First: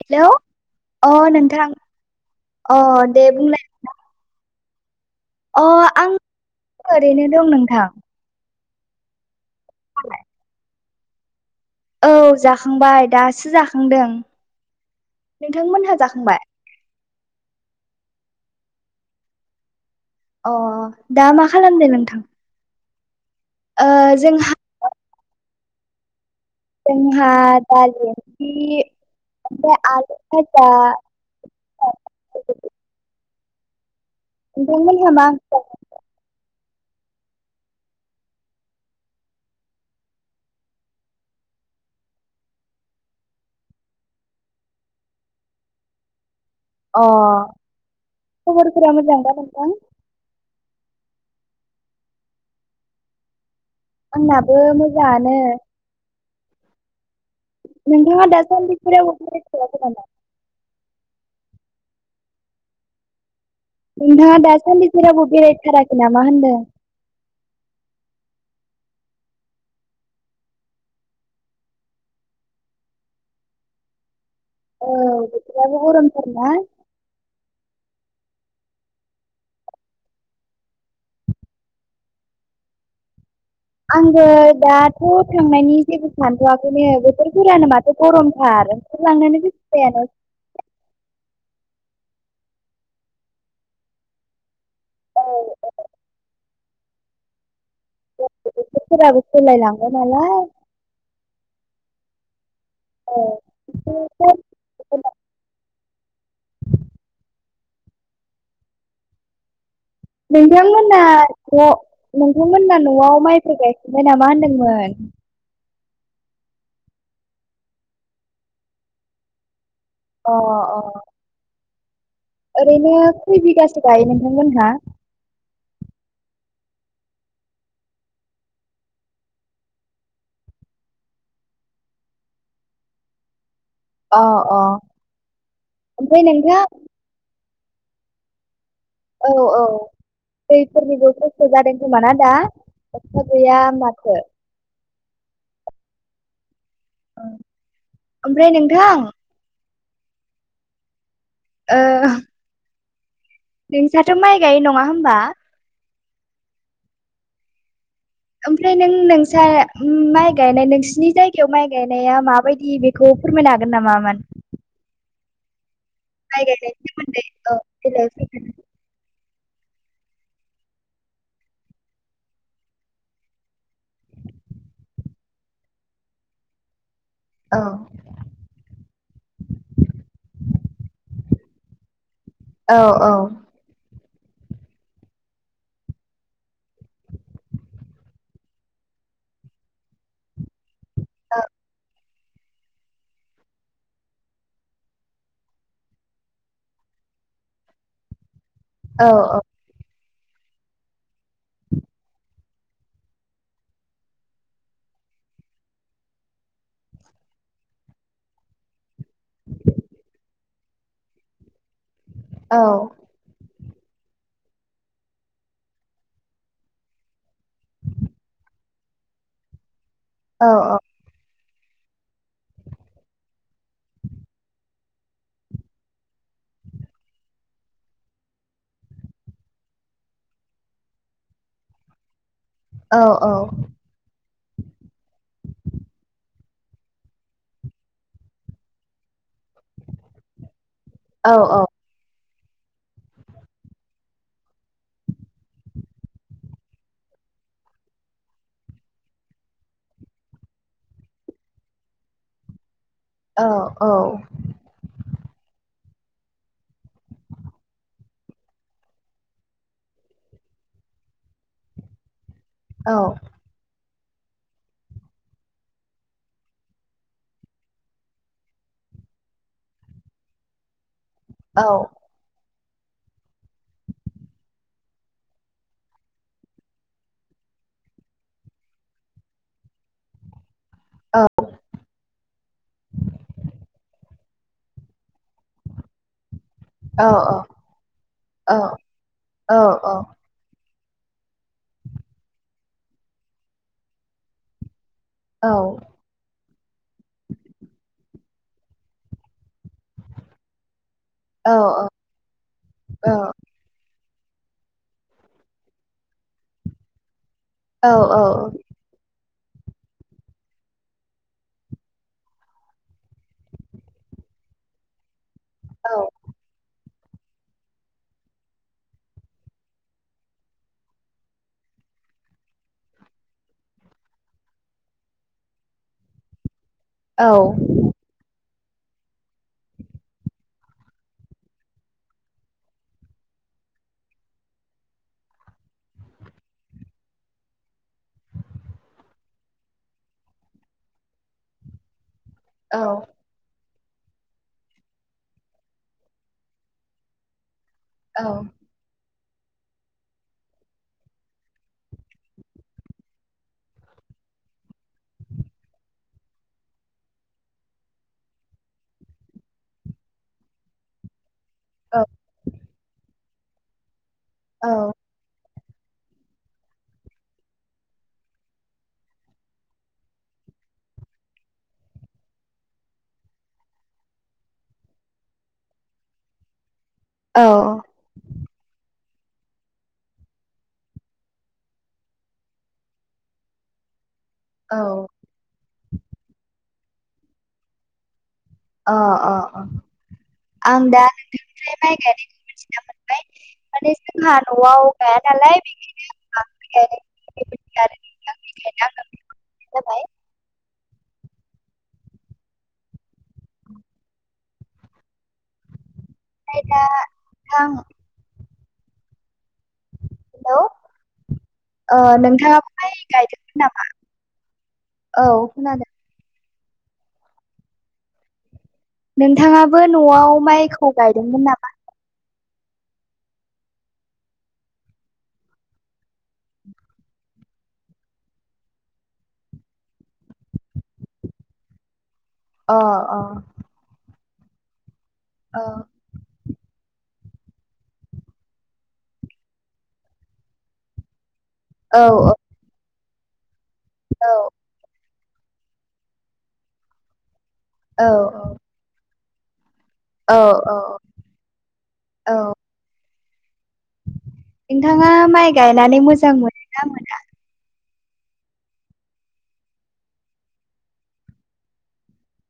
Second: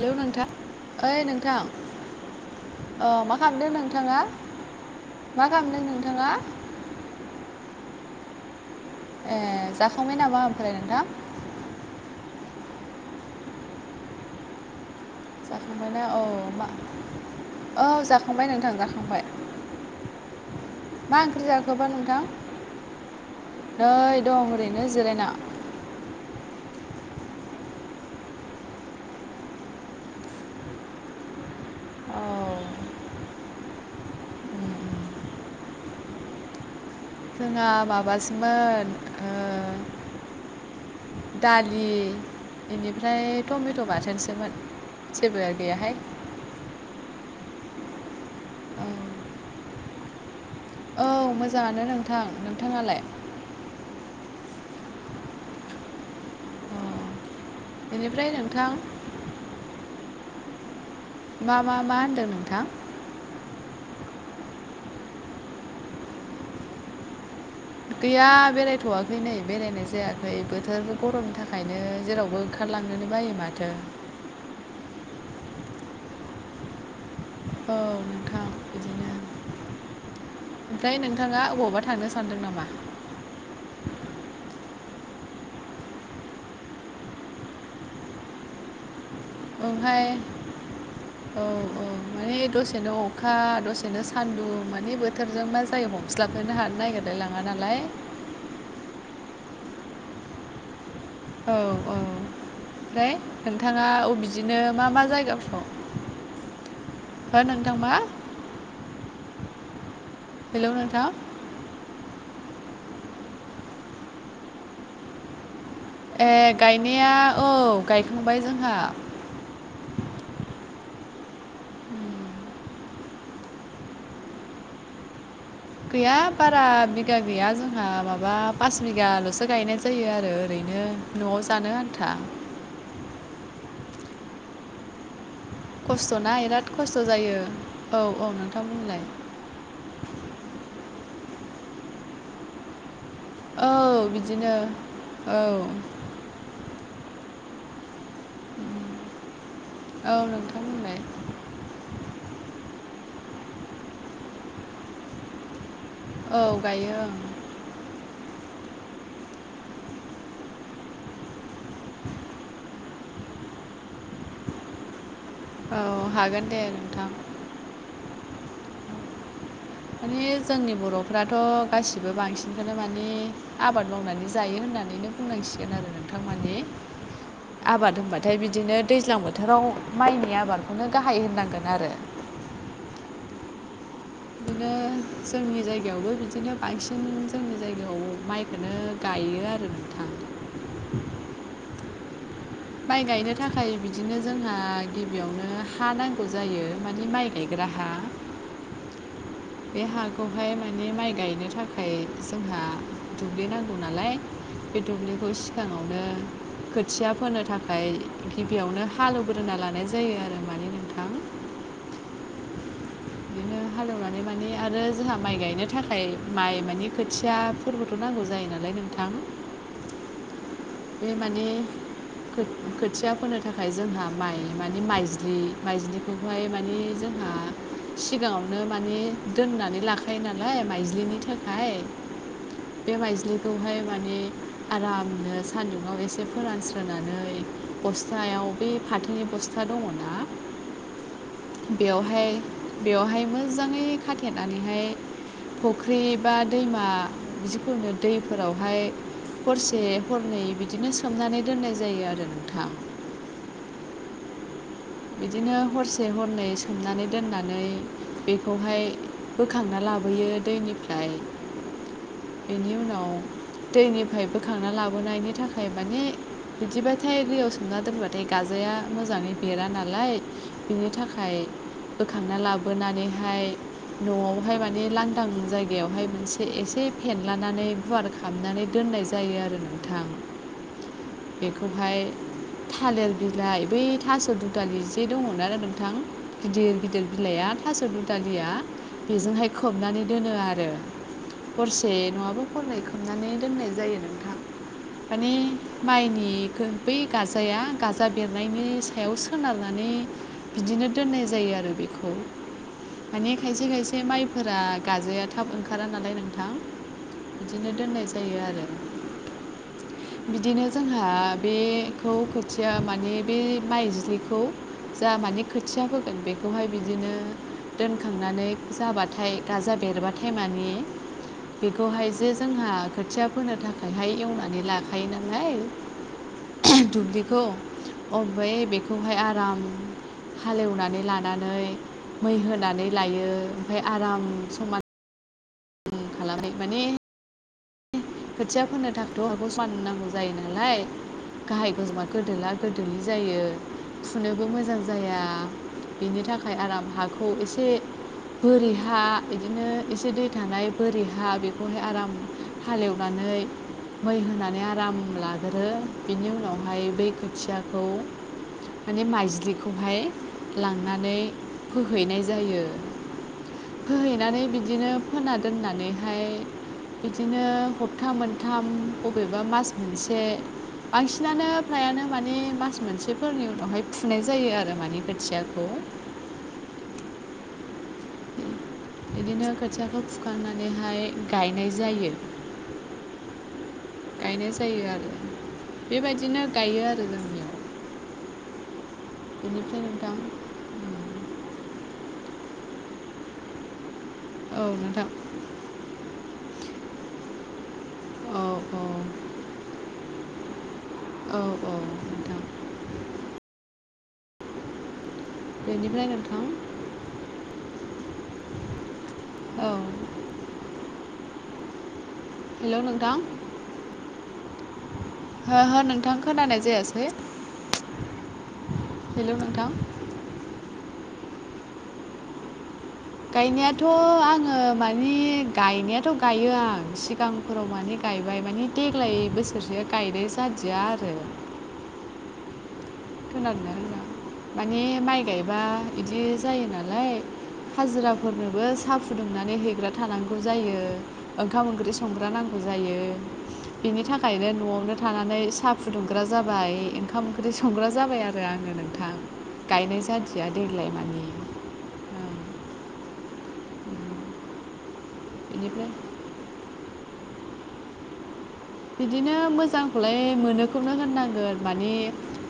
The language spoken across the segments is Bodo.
हेलौ नोंथां अ ओइ नोंथां अ नोंथां। दे मा बुंलाय खालामांदो नोंथाङा? मा अ खालामदों आं नोंथाङा ओरैनो दं नोंथां। ए जाखांबाय नामा ओमफ्राय नोंथां? औ जाखांबाय दासो जाखांदों। नोंथांमोनहा जाखांबायनाा जाखांबाय औ मा औ जाखांबाय नोंथां जाखांबाय। अ दा मा खालामदों नोंथां? ओ नै जोंहा दं ओरैनो जिरायना। जोंहा दालि ओंखि् ओमफ्य आलु फाजा औ उम नोंथां मोनहा मा ओंखि् जोंहा माबासोमोन ओ दालि बेनिफ्राय टमेट' बाथोनसोमोन जेबो गैयाहाय। अ औ खबरफोरा मोजां दा नोंथां? औ मोजाङानो नोंथां नोंथाङालाय? आंनाबो मोजाङानो। अ नोंथाङा बेनिफ्राय नोंथां दासानदि जेरावबो बेरायफेराखैनामा? मा मा मा होनदों नोंथां? नोंथां दासानदि जेरावबो बेराय थाराख नामा होनदों। गैया बेरायथ'वाखै नै बेरायनाय जायाखै बोथोर गरमनि थाखायनो जेरावबो ओंखारलांनोनो बायो माथो। औ बोथोराबो गरमथारनाय ओं ओमफ्राय नोंथाङा ओबावबा थांनो सानदों नामा। आङो दाथ' थांनायनि जेबो सानथ'आाखैनो बोथोरफोरानो माथो गरमथार लांनानै ओं हाय औ औ माने दसेनो अखा दसेनो सान्दुं माने बे औ बोथोरजों मा जायो हमस्लाफोरो हानो नागिरलाय लाङा नालाय। बोथोर फोराबो सोलाय लांबाय नालाय। औ औ ओमफ्राय औ नोंथाङा अ एसे बिदिनो मा मा जायगा फोराव हो नोंथां मा? हेलौ नोंथां नोंथांमोनाथ' नोंथांमोना न'आव माइफोर गायखांबाय नामा होनदोंमोन। ए गायनाया औ गायखांबाय जोंहा। अ अ ओरैनो खैय बिगासो गायो नोंथांमोनहा गैया बारा बिगा गैया जोंहा माबा पास बिगाल'सो गायनाय जायो आरो ओरैनो न'आव जानो आन्था अ अ ओमफ्राय खस्थ'ना नोंथां इराद खस्थ' जायो औ औ नोंथां बुंलाय। औ औ दैफोरनिबो खस' जादों खोमाना दा। अखा गैया औ माथो बिदिनो औ। ओमफ्राय नोंथां। औ नोंथां बुंलाय ओ नोंथाङाथ' माइ गायो नङा होमबा। औ गायों ओं। ओमफ्राय नों नोंसा माइ गायनाय नोंसिनि जायगायाव माइ गायनाया माबायदि बे खौ फोरमायनो हागोन नामा माने औ माय हागोन दे गायनायनि नोंथां सोमोन्दै औ देलाय फोरमायलाय। माने जोंनि बर'फ्राथ' गासिबो बांसिनखौनो माने आबाद मावनानै जायो होननानैनो बुंनांसिगोन आरो नोंथां माने औ आबाद होनबाथाय बिदिनो दैज्लां बोथोराव माइनि आबादखौनो गाहाय होननांगोन आरो औ औ बिदिनो जोंनि जायगायावबो बिदिनो बांसिन जोंनि जायगायाव माइखौनो गायो आरो नोंथां औ माइ गायनो थाखाय बिदिनो जोंहा गिबियावनो हा नांगौ जायो मानिे माइ गायग्रा हा औ औ बे हाखौहाय माने माइ गायनो थाखाय जोंहा दुब्लि नांगौ नालाय बे दुब्लिखौ सिगाङावनो खोथिया फोनो थाखाय गिबियावनो हालेवग्रोना लानाय जायो आरो माने नोंथां औ बिदिनो हालेवनानै माने आरो जोंहा माइ गायनो थाखाय माइ माने खोथिया फोरबोथ' नांगौ जायो नालाय नोंथां। औ औ बे माने खो-खोथिया फोनो थाखाय जोंहा माइ माने माइज्लि माइज्लिखौ ओमफ्राय माने जोंहा सिगाङावनो माने दोननानै लाखायो नालाय माइज्लिनि थाखाय बे औ माइजलिखौहाय माने आरामनो सान्दुुंआव एसे फोरानस्रोनानै बस्थायाव बे फाथोनि बस्था दङ ना औ औ। बेवहाय बेवहाय मोजाङै खाथेनानैहाय फुख्रि बा दैमा जिखुनु दैफोरावहाय हरसे हरनै बिदिनो सोमनानै दोननाय जायो आरो नोंथां औ औ बिदिनो हरसे हरनै सोमनानै दोननानै बेखौहाय बोखांना लाबोयो दैनिफ्राय बेनि उनाव दैनिफ्राय बोखांना लाबोनायनि थाखाय माने बिदिबाथाय दैयाव सोमना दोनबाथाय गाजाया मोजाङै बेरा ना लाय बिनि थाखाय औ। बोखांना लाबोनानैहाय न'आवहाय माने लांदां जायगायावहाय मोनसे एसे फेनलानानै गुवार हाबनानै दोननाय जायो आरो नोंथां। औ बेखौहाय थालिर बिलाइ बै थास दु दालिजे दङना नोंथां गिदिर गिदिर औ औ बिलाइआ थास' औ दुदालिया औ बेजोंहाय औ खोबनानै दोनो आरो। हरसे नोङाबा हरनै खोबनानै दोननाय जायो नोंथां। माने माइनि खो बै गाजाया गाजा बेरनायनि सायाव सो सोनारनानै बिदिनो दोननाय जायो औ आरो बेखौ माने खायसे खायसे माइफोरा गाजाया थाब ओंखारा नालाय नोंथां। बिदिनो दोननाय जायो आरो। बिदिनो जोंहा बेखौ खोथिया माने बे माइज्लि खौ जा माने खोथिया फोगोन बे खौहाय बिदिनो दोनखांनानै जाबाथाय गाजा बेरबाथाय माने बेखौहाय जे जोंहा खोथिया फोनो थाखायहाय एवनानै लाखायो नालाय दुब्लिखौ अ ओमफाय बेखौहाय आराम हालोवनानै लानानै मै होनानै लायो ओमफ्राय आराम समान खालामनाय माने खोथिया फोनो थाखायथ' हगखौ सामान नांगौ जायो नालाय गाहाय गोजौबा गोदोला गोदोलि जायो। फुनोबो मोजां जाया बेनि थाखाय आराम हाखौ एसे बोरि हा इदिनो एसे दै थानाय बोरि हा बेखौहाय आराम हालेवनानै मै होनानै आराम लाग्रो बिनि उनावहाय बे खोथियाखौ माने माइज्लिखौहाय लांनानै फोहैनाय जायो फोहैनानै बिदिनो फोना दोननानैहाय बिदिनो हबथा मोनथाम हबेबा मास मोनसे बांसिनानो फ्रायानो माने मास मोनसेफोरनि उनावहाय फुनाय जायो आरो माने खोथियाखौ औ। इदिनो खोथियाखो फुखांनानैहाय गायनाय जायो। गायनाय जायो आरो बेबायदिनो गायो आरो जों। अ अ अ बेनिफ्राय नोंथां आं दा नोंथांनिफ्राय माइ गायनायखौ मिथिना मोनबाय माने जोंहा औ न'आव नोंथां गाया नालाया बेखायनो [inaudible] औ आं नोंनाय औ जाबाय औ औ। नोंथां बेनिफ्राय नोंथां दा नोंथां औ। ओ हेलौ नोंथाङा हेल' [unintelligible] नोंथां गायदोमोन नामा? औ हो हो खोनादों नोंथां खोनानाय जायासै? हेलौ नोंथां नोंथाङाबो न'आव माइखौ गायदोंमोन नामा? गायनायाथ' आङो माने गायनायाथ' गायो आं सिगां फोराव माने गायबाय माने देग्लाय बोसोरसे गायनाय जादिया आरो। अ अ। [inaudible] माने माइ गायबा अ बिदि जायो नालाय। हाजिराफोरनोबो साहा फुदुंनानै हैेग्रा थानांगौ जायो। ओंखाम ओंख्रि औ संग्रा नांगौ जायो। बेनि थाखायनो न'आवनो थानानै साहा फुदुंग्रा जाबाय ओंखाम ओंख्रि संग्रा औ जाबाय आरो आङो नोंथां। गायनाय औ जादिया देग्लाय औ माने औ ओं [inaudible] औ नोंथाङा माइ बेनिफ्राय गायनानै मोजां मोनोना मोना? बिदिनो मोजांखौलाय मोनोखौनो होननांगोन माने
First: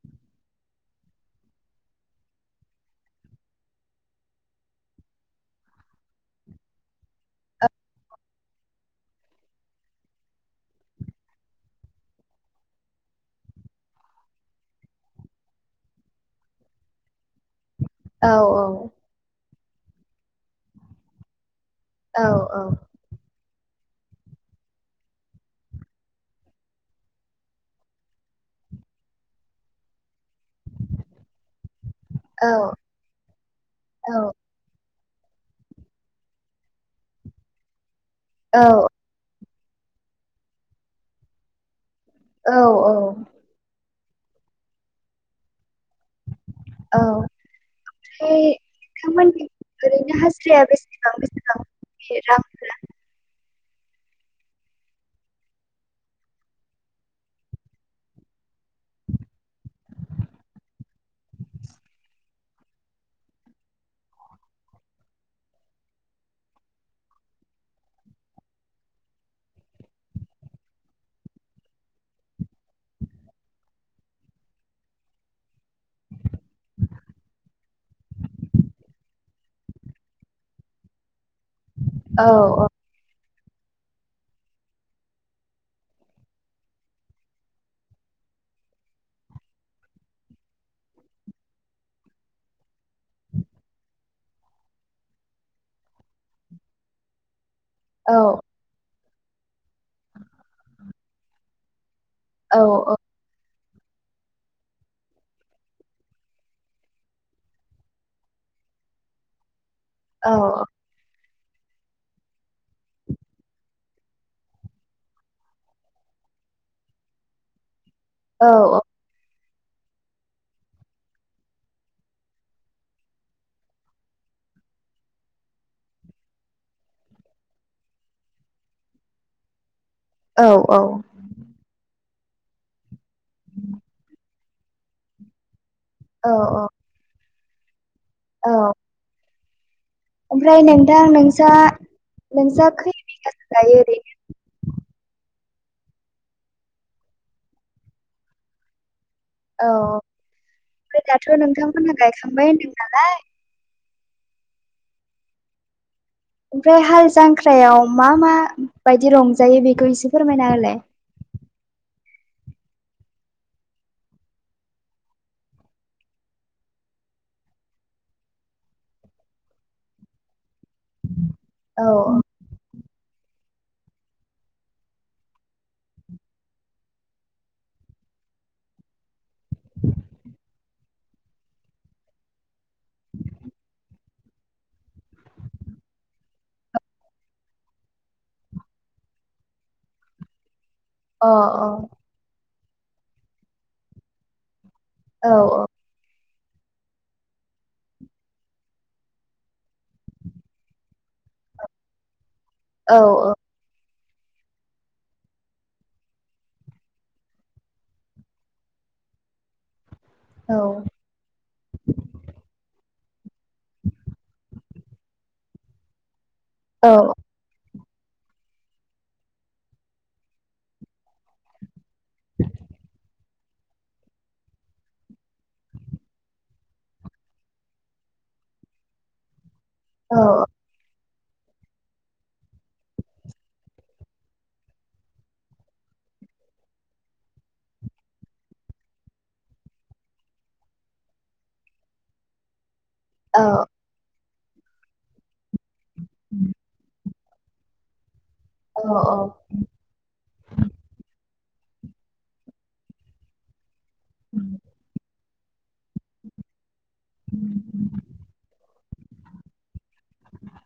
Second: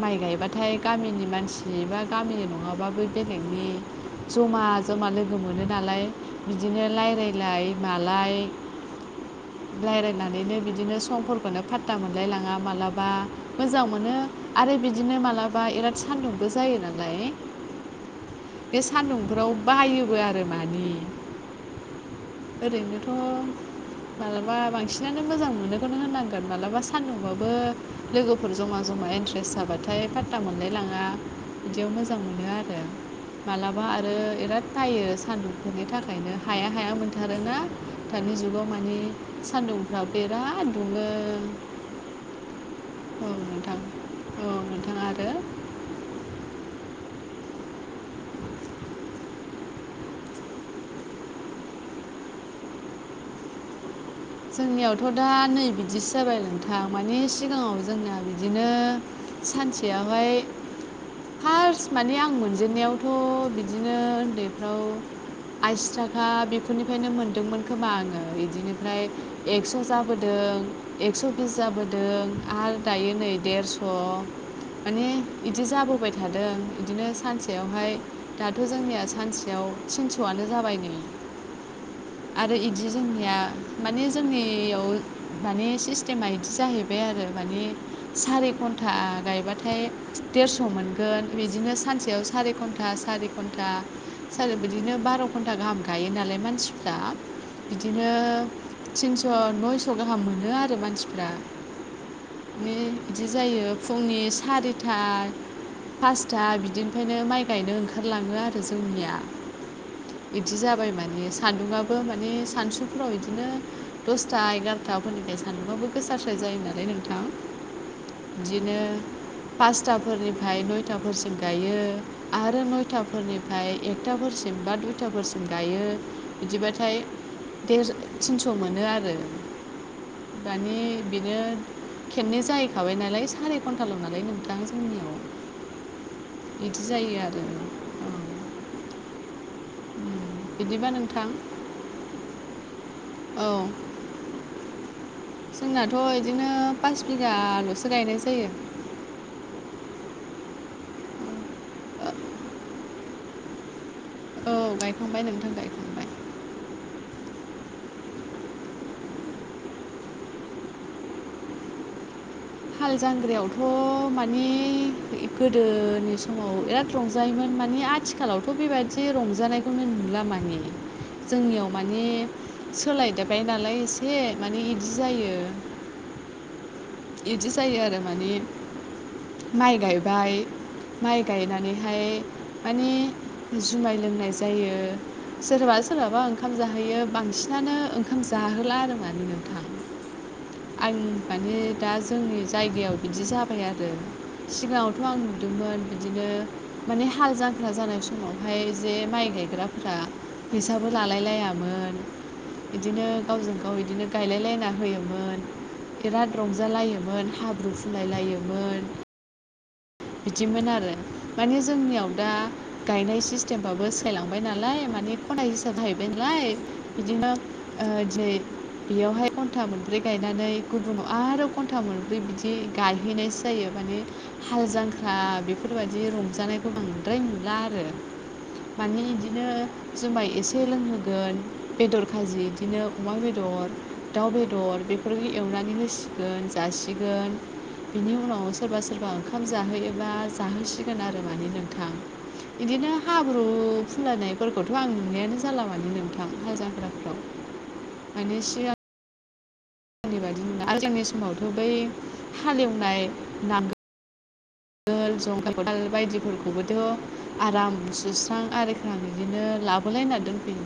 माइ गायबाथाय गामिनि मानसि बा गामिनि नङाबाबो बेलेगनि जमा जमा लोगो मोनो नालाय। बिदिनो राय्लायलाय मालाय रायलायनानैनो बिदिनो समफोरखौननो फादथा मोनलायलाङा मालाबा। मोजां मोनो आरो बिदिनो मालाबा बिराद सान्दुंबो जायो नालाय। मोना औ बे सान्दुंफ्राव बायोबो आरो माने। औ औ ओरैनोथ' मालाबा बांसिनानो मोजां मोनो। खौनो होनांगोन मालाबा सान्दुंबाबो लोगोफोर जमा जमा इन्ट्रेस्ट जाबाथाय फादता मोनलाय लाङा बिदियाव मोजां मोनो औ आरो मालाबा आरो बेराद सायो सान्दुंफोरनि थाखायनो हाया हाया मोनथारोना दानि औ जुगाव माने। सानदुंफ्रा बेराद दुङो। औ औ। औ नोंथां औ नोंथाङा आरो औ। ओमफ्राय नोंथांमोननि ओरैनो हाजिराया बेसेबां बेसेबां बे रांफोरा? जोंनियावथ' दा नै बिदिसो जाबाय नोंथां माने सिगाङाव जोंना बिदिनो सानसेयावहाय फार्स्ट माने आं मोनजेनन्नायावथ' बिदिनो उन्दैफ्राव आसि थाखा बेफोरनिफ्रायनो मोनदोंमोन खोमा आङो बिदिनिफ्राय एक्स' जाबोदों एक्स' बिस जाबोदों आरो दायो नै देरस' माने बिदि जाबोबाय थादों बिदिनो सानसेयावहाय दाथ' जोंनिया सानसेयाव थिनस'आनो जाबायनो। औ आरो बिदि जोंनिया माने जोंनियाव माने सिस्टेमा बिदि जाहैबाय आरो माने सारि घन्टा गायबाथाय देरस' मोनगोन बिदिनो सानसेयाव सारि घन्टा सारि घन्टा आरो बिदिनो बार' घन्टा गाहाम गायो नालाय मानसिफ्रा। बिदिनो औ थिनस' नयस' गाहाम मोनो आरो मानसिफ्रा। औ माने औ। बिदि जायो फुंनि सारिथा पासथा बिदिनिफ्रायनो माइ गायनो ओंखारलाङो आरो जोंनिया। औ बिदि जाबाय माने सान्दुंङआो माने सानसुफोराव बिदिनो दसथा एगार'थाफोरनिफ्राय सानबाबो गोसाारस्राय जायो नालाय नोंथां बिदिनो औ पासथाफोरनिफ्राय नयथाफोरसिम गायो। आरो नयथाफोरनिफ्राय एकथाफोरसिम बा दुइथाफोरसिम गायो। बिदिबाथाय मोनो आरो। औ दानि बेनो खेबनै जाहैखाबाय ना लाय साराय घन्टाल' नालाय नोथां जोंनियाव। औ अ बिदि जायो आरो। औ ओमफ्राय नोंथां नों नोंस खैगासो औ जायो ओरै जोंनाथ' बिदिनो पास बिगाल'सो गायनाय जायो। औ दाथ' नोंथांमोनहा गायखांबाय होनदों नालाय औ गायखांबाय नोंथां गाय ओमफ्राय हाल जांख्रायाव मा मा बायदि रंजायो बेखौ इसे फोरमाय होलाय हाल जांग्रायावथ' मानि गोदोनि समाव बिराद रंजायोमोन मानि आ थिखालावथ' बेबायदि रंजानायखौनो नुला माने जोंनियाव माने औ सोलायदोबबाय नालाय एसे माने बिदि जायो। बिदि जायो आरो माने माइ गायबाय माइ गायनानैहाय माने जुमाय लोंनाय जायो। सोरबा सोरबाबा ओंखाम जाहोयो बांसिनानो ओंखाम जाहोला आरो मानो आं अ माने दा जोंनि जायगायाव बिदि जाबाय आरो सिगाङावथ' आं औ नुदोंमोन बिदिनो माने हाल जख्रा जानाय समावहाय जे माइ गायग्राफोरा फैसाबो लालाय लायामोन औ बिदिनो गावजों गाव बिदिनो गायलायलायना होयोमोन बिराद रंजालायोमोन हाब्रु खुलाय लायोमोन औ बिदिमोन आरो मानिे जोंनियाव दा गायनाय सिस्टेमबाबो सायलांबाय नालाय माने खन्थ हिसाबाहैबाय नालाय औ बिदिनो ओ दि बेयावहाय घन्टा मोनब्रै गायनानै गुदुंङाव आरो घन्टा मोनब्रै बिदि गायहैनायसै जायो माने हाल जांख्रा बेफोरबायदि रंजानायखौ बांद्राय मोनला आरो माने बिदिनो जुमाय एसे लोंहोगोन बेदर खाजि बिदिनो अमा बेदर दाउ बेदर बेफोरखौ एवनानै होसिगोन जासिगोन बिनि उनाव सोरबा सोरबा ओंखाम जाहोयोबा जाहोसिगोन आरो माने नोंथां बिदिनो हाब्रु औ खलाायनायफोरखौथ' आं नुनायानो जाला मानि नोंथां हाल जागाफ्राव माने सिगां अ अ आनि बादि ना आगांनि समावथ' बै हालेवनाय नांगौ। उम गोल जंगालखौ दाल बायदिफोरखौबो थ आराम सुस्रां आरिख्रां बिदिनो लाबोलायना दोनफै